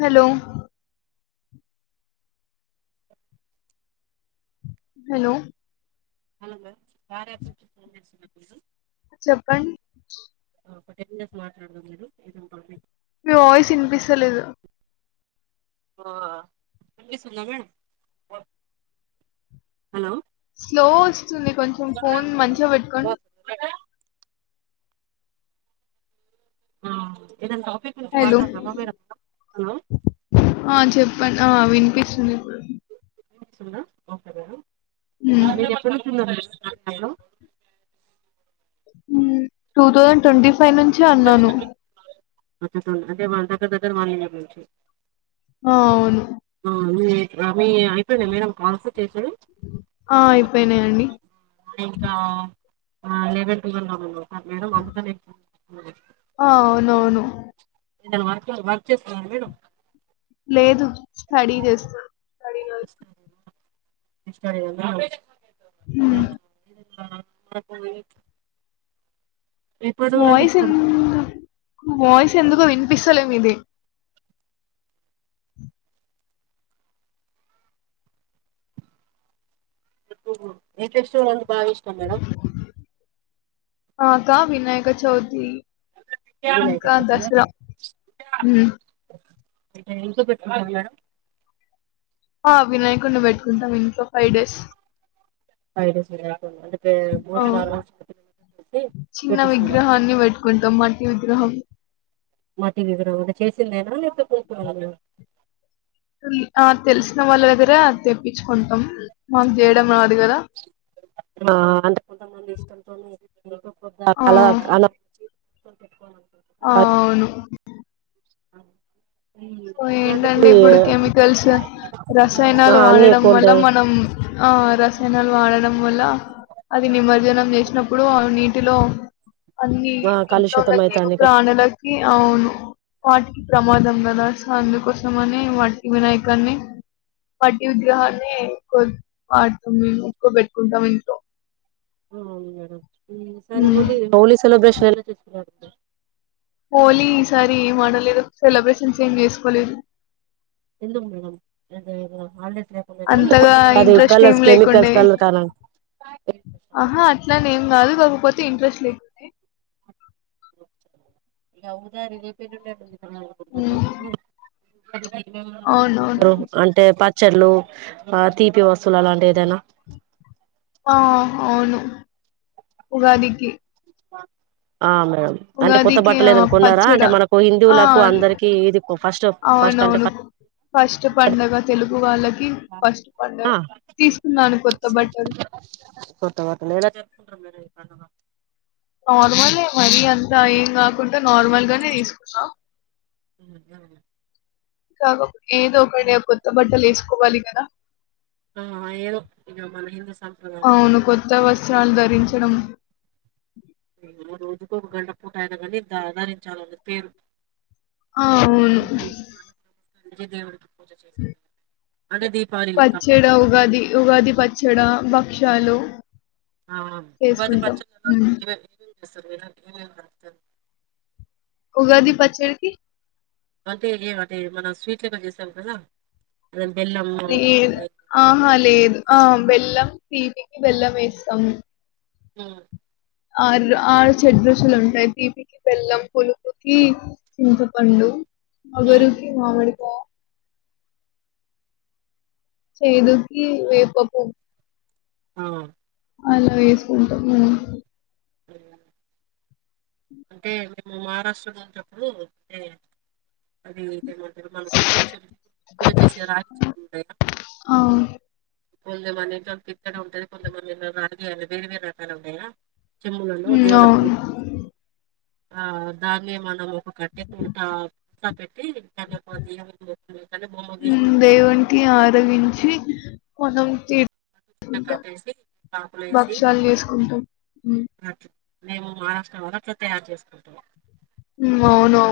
Hello hello [unintelligible] చెపన్ ఒక ten minutes మాట్లాడారా మీరు మీ వాయిస్ వినిపిస్తలేదు ఓ వినిపిస్తుందా మేడమ్ హలో స్లోస్ వస్తుంది కొంచెం ఫోన్ మంచిగా పెట్టుకొని ఆ ఇదంతా హలో హలో ఆ చెప్పండి ఆ వినిపిస్తుంది ఇప్పుడు వినిపిస్తుందా ఓకే మేడమ్ ఆ మీరు ఎప్పుడ్ నించ్ [unintelligible] హా హలో హ్మ్ టూ థౌజండ్ ట్వంటీ ఫైవ్ నుంచి అన్నాను. [unintelligible] అంటే మా దగ్గర్ దగ్గర్ [unintelligible] ఇయర్ నుంచి అవును ఆ మీక్ రాబోయే అయిపోయ్న్నాయా మేడం కాల్స్ టిఫిను ఆ అయిపోయినాయండి ఆ ఎలెవన్ టూవెల్ మాములు అ మేడం అబుతనేే నీక్ హ్మ్ ఆ అవును అవును ఏదైనా వర్క్ వర్క్ చేస్తున్నారా మీరు లేదు స్టడీ చేస్తా [inaudible] హు అహ్ మాక్ కూడా ఇయత్ వాయిస్ ఎందుకు వాయిస్ ఎందుకో వినిపిస్తలే ఇది ఆహా ఏ ఫెస్టివల్ బాగా ఇష్టం మేడం ఆ కా వినాయక చవుతి వీలైతే ఇంకా చేతన దసరా ఉ ఇంకా ఇంట్లో పెట్టుకున్నాడ ఆ వినాయకుడిని పెట్టుకుంటాం ఇంట్లో ఫైవ్ డేస్ ఫైవ్ డేసేనా ఓ చిన్న విగ్రహాన్ని పెట్టుకుంటాం మ ఈ విగ్రహం మట్టి విగ్రహం చేసిందేనా లేకపోతే ఆ తెలిసిన వాళ్ళ దగ్గర తెప్పించుకుంటాం మాకు చేయడం రాదు కదా కొన్ కొని లేకపోతే ఆ! అలా అలా వచ్చి కొన్ పెట్టుకోలా ఔను సో ఉగాదికి ఏంటంటే ఇప్పుడు కెమికల్స్ ఆ రసాయనాలు అన్ని వాడడం ఎక్కువ వల్ల ఉంటాయి మనం ఆ రసాయనాలు వాడడం వల్ల అది నిమజ్జనం చేసినప్పుడు నీటిలో అన్ని ఆ నీట్లో ఉన్న కలుషితం అయితాంది కదా జీవప్రాణులకి అవును వాటికి ప్రమాదం గదా అందుకోస్రమనే వట్టి వినాయకాన్ని మట్టి విగ్రహాన్ని ఎక్ వాడుతాం మేము ఎక్కువ పెట్టుకుంటాం ఇంట్లో మ్మ్ ఈసారి ఉమ్. హోలీ హోలీ సెలబ్రేషన్ ఎలా జరుపుకున్నారు మీరు హోలీ ఈసారి ఏం ఆడలేదు సెలబ్రేషన్స్ ఏం చేసుకోలేదు ఎందుకు మేడం [unintelligible] హాలీడేస్ లేకుండేనా అంతగా లేపోతే ఇంట్రెస్ట్ ఏం లేకుండే మేడం పోతే ఇంట్రెస్ట్ లేకుండే ఇంగ అవుదా రిలేటివ్స్ ఉన్నట్టుంది మ్మ్ తగ్గుతాయ్ రుమ్ అంటే పా చెర్లు ఆ తీపి వస్తువులు అలాంటి ఏదైనా ఆ అవును ఉగాదికి పా ఆ మేడం అంటే కొత్త ఉగాదికి బట్టలు ఆ, ఎదన్న కొన్నారా పచ్చడ అంటే మనకు ఆ హిందువులకు అందరికీ ఇది ఫస్ట్ ఫస్ట్ అంటే అవునవును ఫ [unintelligible] గు వాళ్ల ఆ కొత్త బట్టలు కొత్త బట్టలేల జరుపుకుంటాం మేడం ఈ పండుగ నార్మలే మరి అంత ఏం కాకుండా నార్మల్ గానే తీసుకున్న మ్మ్ హ్మ్ కాకప్ ఏదో ఒకడి కొత్త బట్టలు వేసుకోవాలి కదా ఆ ఏదో ఇంగ మళ్లీ హిందూ సాంప్రదాయం అవును. ప్రకారం కొత్త వస్త్రాలు ధరించడం. మ్మ్ [unintelligible] కోపు గంట పూటయిన కాని దధరించాలని పేరు అవును మంచి దేవుడు పూజ చేసాంగదండి అంటే దీపాళి లెక్క పచ్చడ, ఉగాది ఉగాది పచ్చడ భక్షాలు ఆ ఉగాది చేసుకుంటాం. పచ్చడ హ్మ్. ఇదే [inaudible] ఉగాది పచ్చడికి అంటే ఏ అంటే మన స్వీట్ లెక్క చేస్తాం కదా లేదు. ఆహా లేదు ఆ బెల్లం తీవి బెల్లం ఏస్తాము. హ్ మ్ ఆ ఆరు షడ్రుచులు ఉంటయి. తీపికి బెల్లం, పులుపుకి చింతపండు వరుకి మామిడి ప చేదుకి వేప పు ఆ అలా వేసుకుంటాము. అంటే మేము మహారాష్ట్రలో ఉన్నప్పుడు అంటే అది ఏంమంటరు మన పిత్తడి చెంబు పూజ చేసే రాజి చెంబు ఉంటాయా ఆ! మ పిత్తడ ఉంటది కొంతమంది రాగి అనే వేరు వేరు రకాలున్నయా చెమ్ములలో హ్మ్. దేవుల పూ అవును. ఆ దాన్నే మనము కట్టే పత పతా పెట్టి ద దియ్యే బొమ్మ హ్మ్. గీసినట్టు దేవునికి ఆరగించి మనం తీర్చుకుంటాం. కట్టేసి ఆకులేసి భక్షాలు చేసుకుంటాం. హ్మ్. మేము మహారాష్టలో గూడ అట్ల తయారు చేసుకుంటం మ్ అవునవును.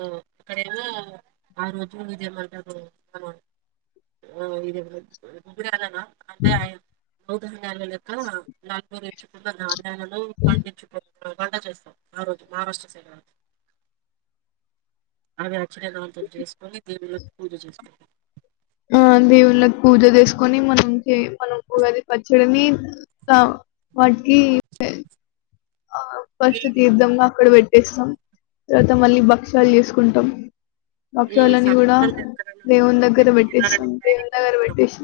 ఆ ఎక్కడైనా ఆ రోజు ఇదేమంటరు ఇది [inaudible] అంటే అయ అవుతది ఆ నల్గురి చెప్పుకొన్నావా [unintelligible] వంట చేస్తాం ఆ రోజు మహారాష్ట్ర సైడ్ అవి అచ్చర్ంగా అంత చేసుకొని దేవుళ్ళకు పూజ చేస్తము ఆ దేవుళ్ళకి పూజ చేసుకొని మనం చే మనం ఉగాది పచ్చడిని వాటికి ఆ ఫస్ట్ తీర్థంగా అక్కడ పెట్ టేస్తాం. తర్వాత మళ్ళీ భక్ష్యాల్ చేసుకుంటం. భక్షాలని గుడ దేవున్ దగ్గర పెట్టేస్తాం దేవుని దగ్గర పెట్టేసి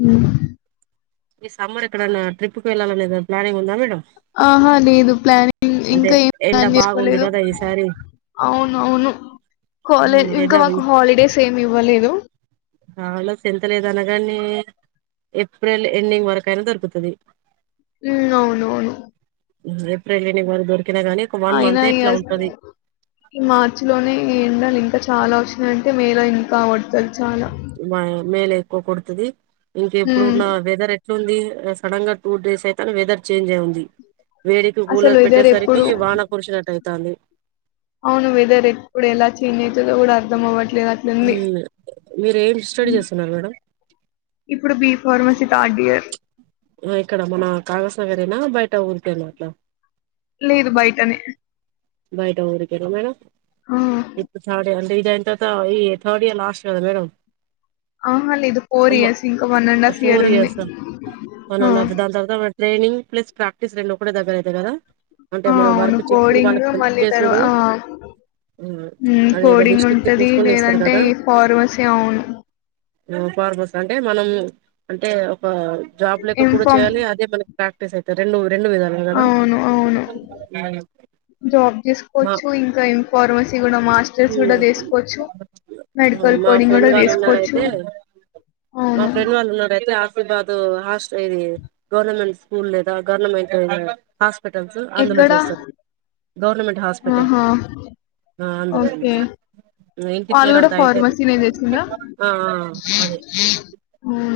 హ్ ఈ సమ్మర్ ఎక్కడన్నా ట్రిప్కి వెళ్ళాలనేది ప్లానింగ్ ఉందా మేడమ్ ఆహా లేదు ప్లానింగ్ ఇంకా ఏం ప్లాన్ చేసుకోలేదు. అవునవును కాలేజ్ ఇంకా మాకు హాలిడేస్ ఏం ఇవ్వలేదు. అలోస్ ఎంత లేద్ అన్నగాని ఏప్రిల్ ఎండింగ్ వరక్ అయినా దొరుకుతది. మ్ అవును. అవును ఏప్రిల్ వరక్ దొర్ అయినా ఈ మార్చి లోనే ఎండాలి ఇంకా చాలా అ అంటే మేల ఇంకా కొడతది చాలా. మా మేల ఒకు కొడుతుది ఇంక హ్మ్. ఎప్పుడున్న వెదర్ ఎట్లుంది సడన్ గా టూ డేస్ అయితేనే వెదర్ చేంజ్ అయి ఉంది వేడికి అసలు కూలర్ వెదర్ పెట్టేసరికి ఎప్పుడు వాన కుర్చినట్టయి తాలి అవును వెదర్ ఎపుడ్ ఎలా చేంజ్ అవుయితుదో కూడా అర్ధం అవట్ మ్ మీరు ఏం స్టడీ చేస్తున్నారు మేడం ఫర్మసి థర్డ్ ఇయర్ ఇక్కడ మన కాగ సగరేనా బయట ఊరితను అట్లా లేదు బయటనే బయట ఊరికడ మేడం ఆ! ఇప్పుడు సడ అం ఇది అంత అ ఈ థర్డ్ ఇయర్ లాస్ట్ ఇయర్ కదా మేడ ఆహ లేదు ఫోర్ ఇయర్స్ ఇంకా వన్ అండ్ హాఫ్ ఇయర్ ఉంది ఆ ట్రైనింగ్ ప్లస్ ప్రాక్టీస్ రెండు కూడా దగరా అయితది కదా అంటే ఆ మనం అవును వర్క్ చేసిన వాళ్ కోడింగ్ మళ్ళీ తర్వా అ మ్ కోడింగ్ ఉంటంది లేదంటే ఫార్మసీ అవును మ్ ఫార్మస్ అంటే మనం అంటే ఒక జాబ్ లెక కూడా ఇన్ఫామ్ చేయాలి అదే మనకి ప్రాక్టీస్ అయితే ర రెండు విధాలు కదా అవును అవును జాబ్ చేసుకోవచ్చు ఇంకా ఇన్ఫార్మసీ కూడా మాస్టర్స్ కూడా తీసుకోవచ్చు, మెడికల్ కోడింగ్ కూడా తీసుకోవచ్చు, అవును ఇది గవర్నమెంట్ స్కూల్ లేదా గవర్నమెంట్ హస్ టల్స్ అందులో ఎక్కడ చేస్తను గవర్నమెంట్ హాస్పిటల్ ఆహా అ అందులో ఓకే వాళ్ళు కూడా ఫార్మసీనే చేసిండ్రా ఆ అదే ఆ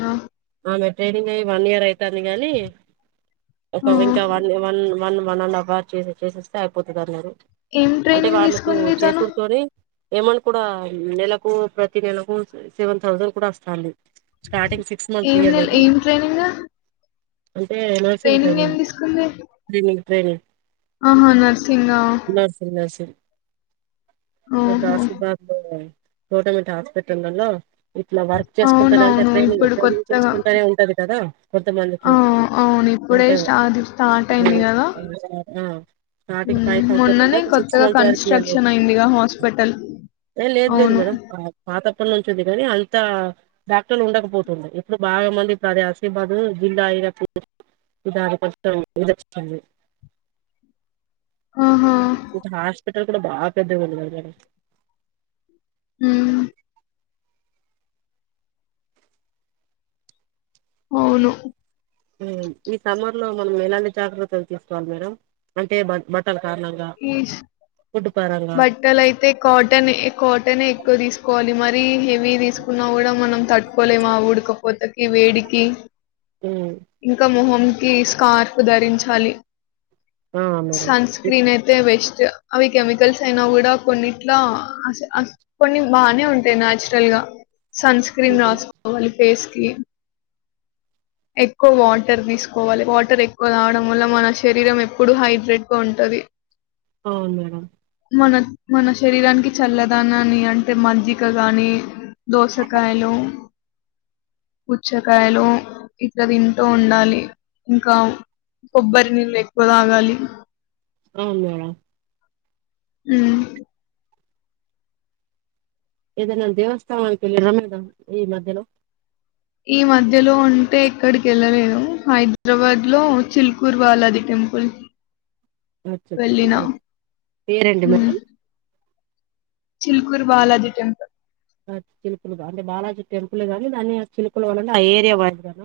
ఆమె ట్రైనింగ్ అయియ వన్ ఇయర్ అవుతుంది గానీ ఆ ఒక ఇంకా వన్ వన్ మన్న మ నాన్న వారు చేస చేసేస్తే అయిపోతుంది అన్నారు ఏం ట్రైనింగ్ తీసుకుంది తను ఏమను కూడా నెలకు ప్రతి నెలకు సెవెన్ థౌసండ్ కూడా వస్తాంది స్టార్టింగ్ ఏం నెల ఏం ట్రైనింగ్ అంటే యానివర్సరీ ట్రైనింగ్ ఏం కాదండి ఉ తీసుకుంది ట్రైనింగ్ ఆహా నర్సింగా అ ఓహో! ఆశీర్వాద లే తోటమెంట్ హాస్పిటలోనూ ఇట్లా వర్క్ చేసుకుంటానే అంటే అవునవును. ట్రైనింగ్ ఇప్పుడు ట్రైనింగ్ కొత్తగా చేసుకుంటనే ఉంటది కదా కొంతమందికి ఆ! అవును. ఇప్పుడే అంటే స్టా అది స్టార్ట్ అయింది గదా! ఆ స్టార్టింగ్ హ్మ్. ఫైవ్ థౌజండ్ మొన్ననే అండి సిక్స్ కొత్తగా మంత్స్ వరకు ఈయదు కన్‌స్ట్రక్షన్ అయిందిగా హాస్పిటల్. ఏ లేదు లేదు అవును. మేడం పాతప్పటి నుంచి ఉంది అంత డాక్టర్లు ఉండకపోతుంది ఇప్పుడు బాగా మంది కదు అది ఆశీర్బాద్ జిల్లా అయినప్పుడు [unintelligible] ఆహా ఇటు హాస్పిటల్ ఇక్కడ బాగా పెద్ద ఉంది కదా మేడం ఉ అవును ఉ ఈ సమ ఇంట్లో మనం ఎలాంటి జాగ్రత్తలు తీసుకోవాలి మేడం అంటే బ బట్టలు ఈ బట్టలు అయితే కాటన్ కాటనే ఎక్కువ తీసుకోవాలి మరి మరీ హెవీ తీసుకున్నా కూడా మనం తట్టుకోలేము ఆ ఉడకపోతకి వేడికి ఇంకా మొహం కి స్కార్ఫ్ ధరించాలి ఆ మేడం సన్ స్క్రీన్ అయితే బెస్ట్ అవి కెమికల్స్ అయినా కూడా కొన్నిట్లా అస్ అస కొన్ని బానే ఉంటాయి నాచురల్ గా సన్స్క్రీన్ రాస్కోవాలి ఫేస్కి ఎక్కువ వాటర్ తీసుకోవాలి వాటర్ ఎక్కువ తాగడం వల్ల మన శరీరం ఎప్పుడు హైడ్రేట్గా ఉంటది అవును మేడం మనం మన శరీరానికి చల్లదనాన్ని అంటే మజ్జిగ కాని దోసకాయలు, పుచ్చకాయలు ఇట్ల తింటూ ఉండాలి. ఇంకా కొబ్బరి నీళ్ళు ఎక్కువ తాగాలి. అవును మేడం ఊ ఏదైనా దేవస్థానానికి వెళ్లిర మేడం ఈ మధ్యలో ఈ మధ్యలో అంటే ఎక్కడికి వెళ్ళలేదు హైదరాబాద్ లో చిల్కూర్ బాలాజి టెంపుల్ అచ్చచ్చ వెళ్ళినా పేరెంటి మేడం చిల్కూర్ బాలాజీ టెంపుల్ చిలుకులుగా అంటే బాలాజీ టెంపుల్ గాని దాన్ని ఆ చిలుకుల వలనే ఆ ఏరియా వయి కదా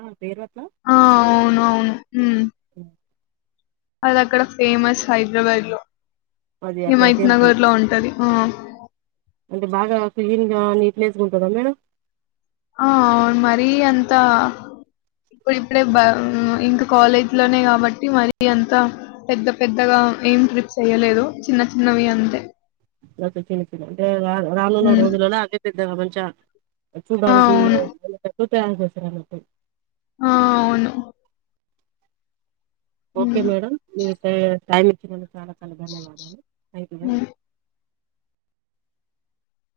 ఆ అవును అవును మ్ అది అక్కడ ఫేమస్ హైదరాబాద్ లో హిమైత్ నగర్ లో ఉంటది ఆ అంటే బాగా క్లీన్ గా నీట్నెస్గా ఉంటుందా మేడం ఆ అవును మరీ అంతా ఇప్పుడు ఇప్పుడే బ, ఇంకా కాలేజ్ లోనే కాబట్టి మరి అంతా పెద్ద పెద్దగా ఏం ట్రిప్స్ ఏయలేదు చిన్న చిన్నవి అంతే ఓకే చిన్న చిన్నవి అంటే రా రానునా హ్మ్. రోజులల అవే [unintelligible] ఆ! చూడ్డానికి [inaudible] అవును. [unintelligible] ఆ అవును ఓకే హ్మ్. మేడం [unintelligible] టైమ్ ఇచ్చినందుకు చాలా చాలా ధన్యవాదాలు థాంక్యూ మ్యామ్ హ్మ్.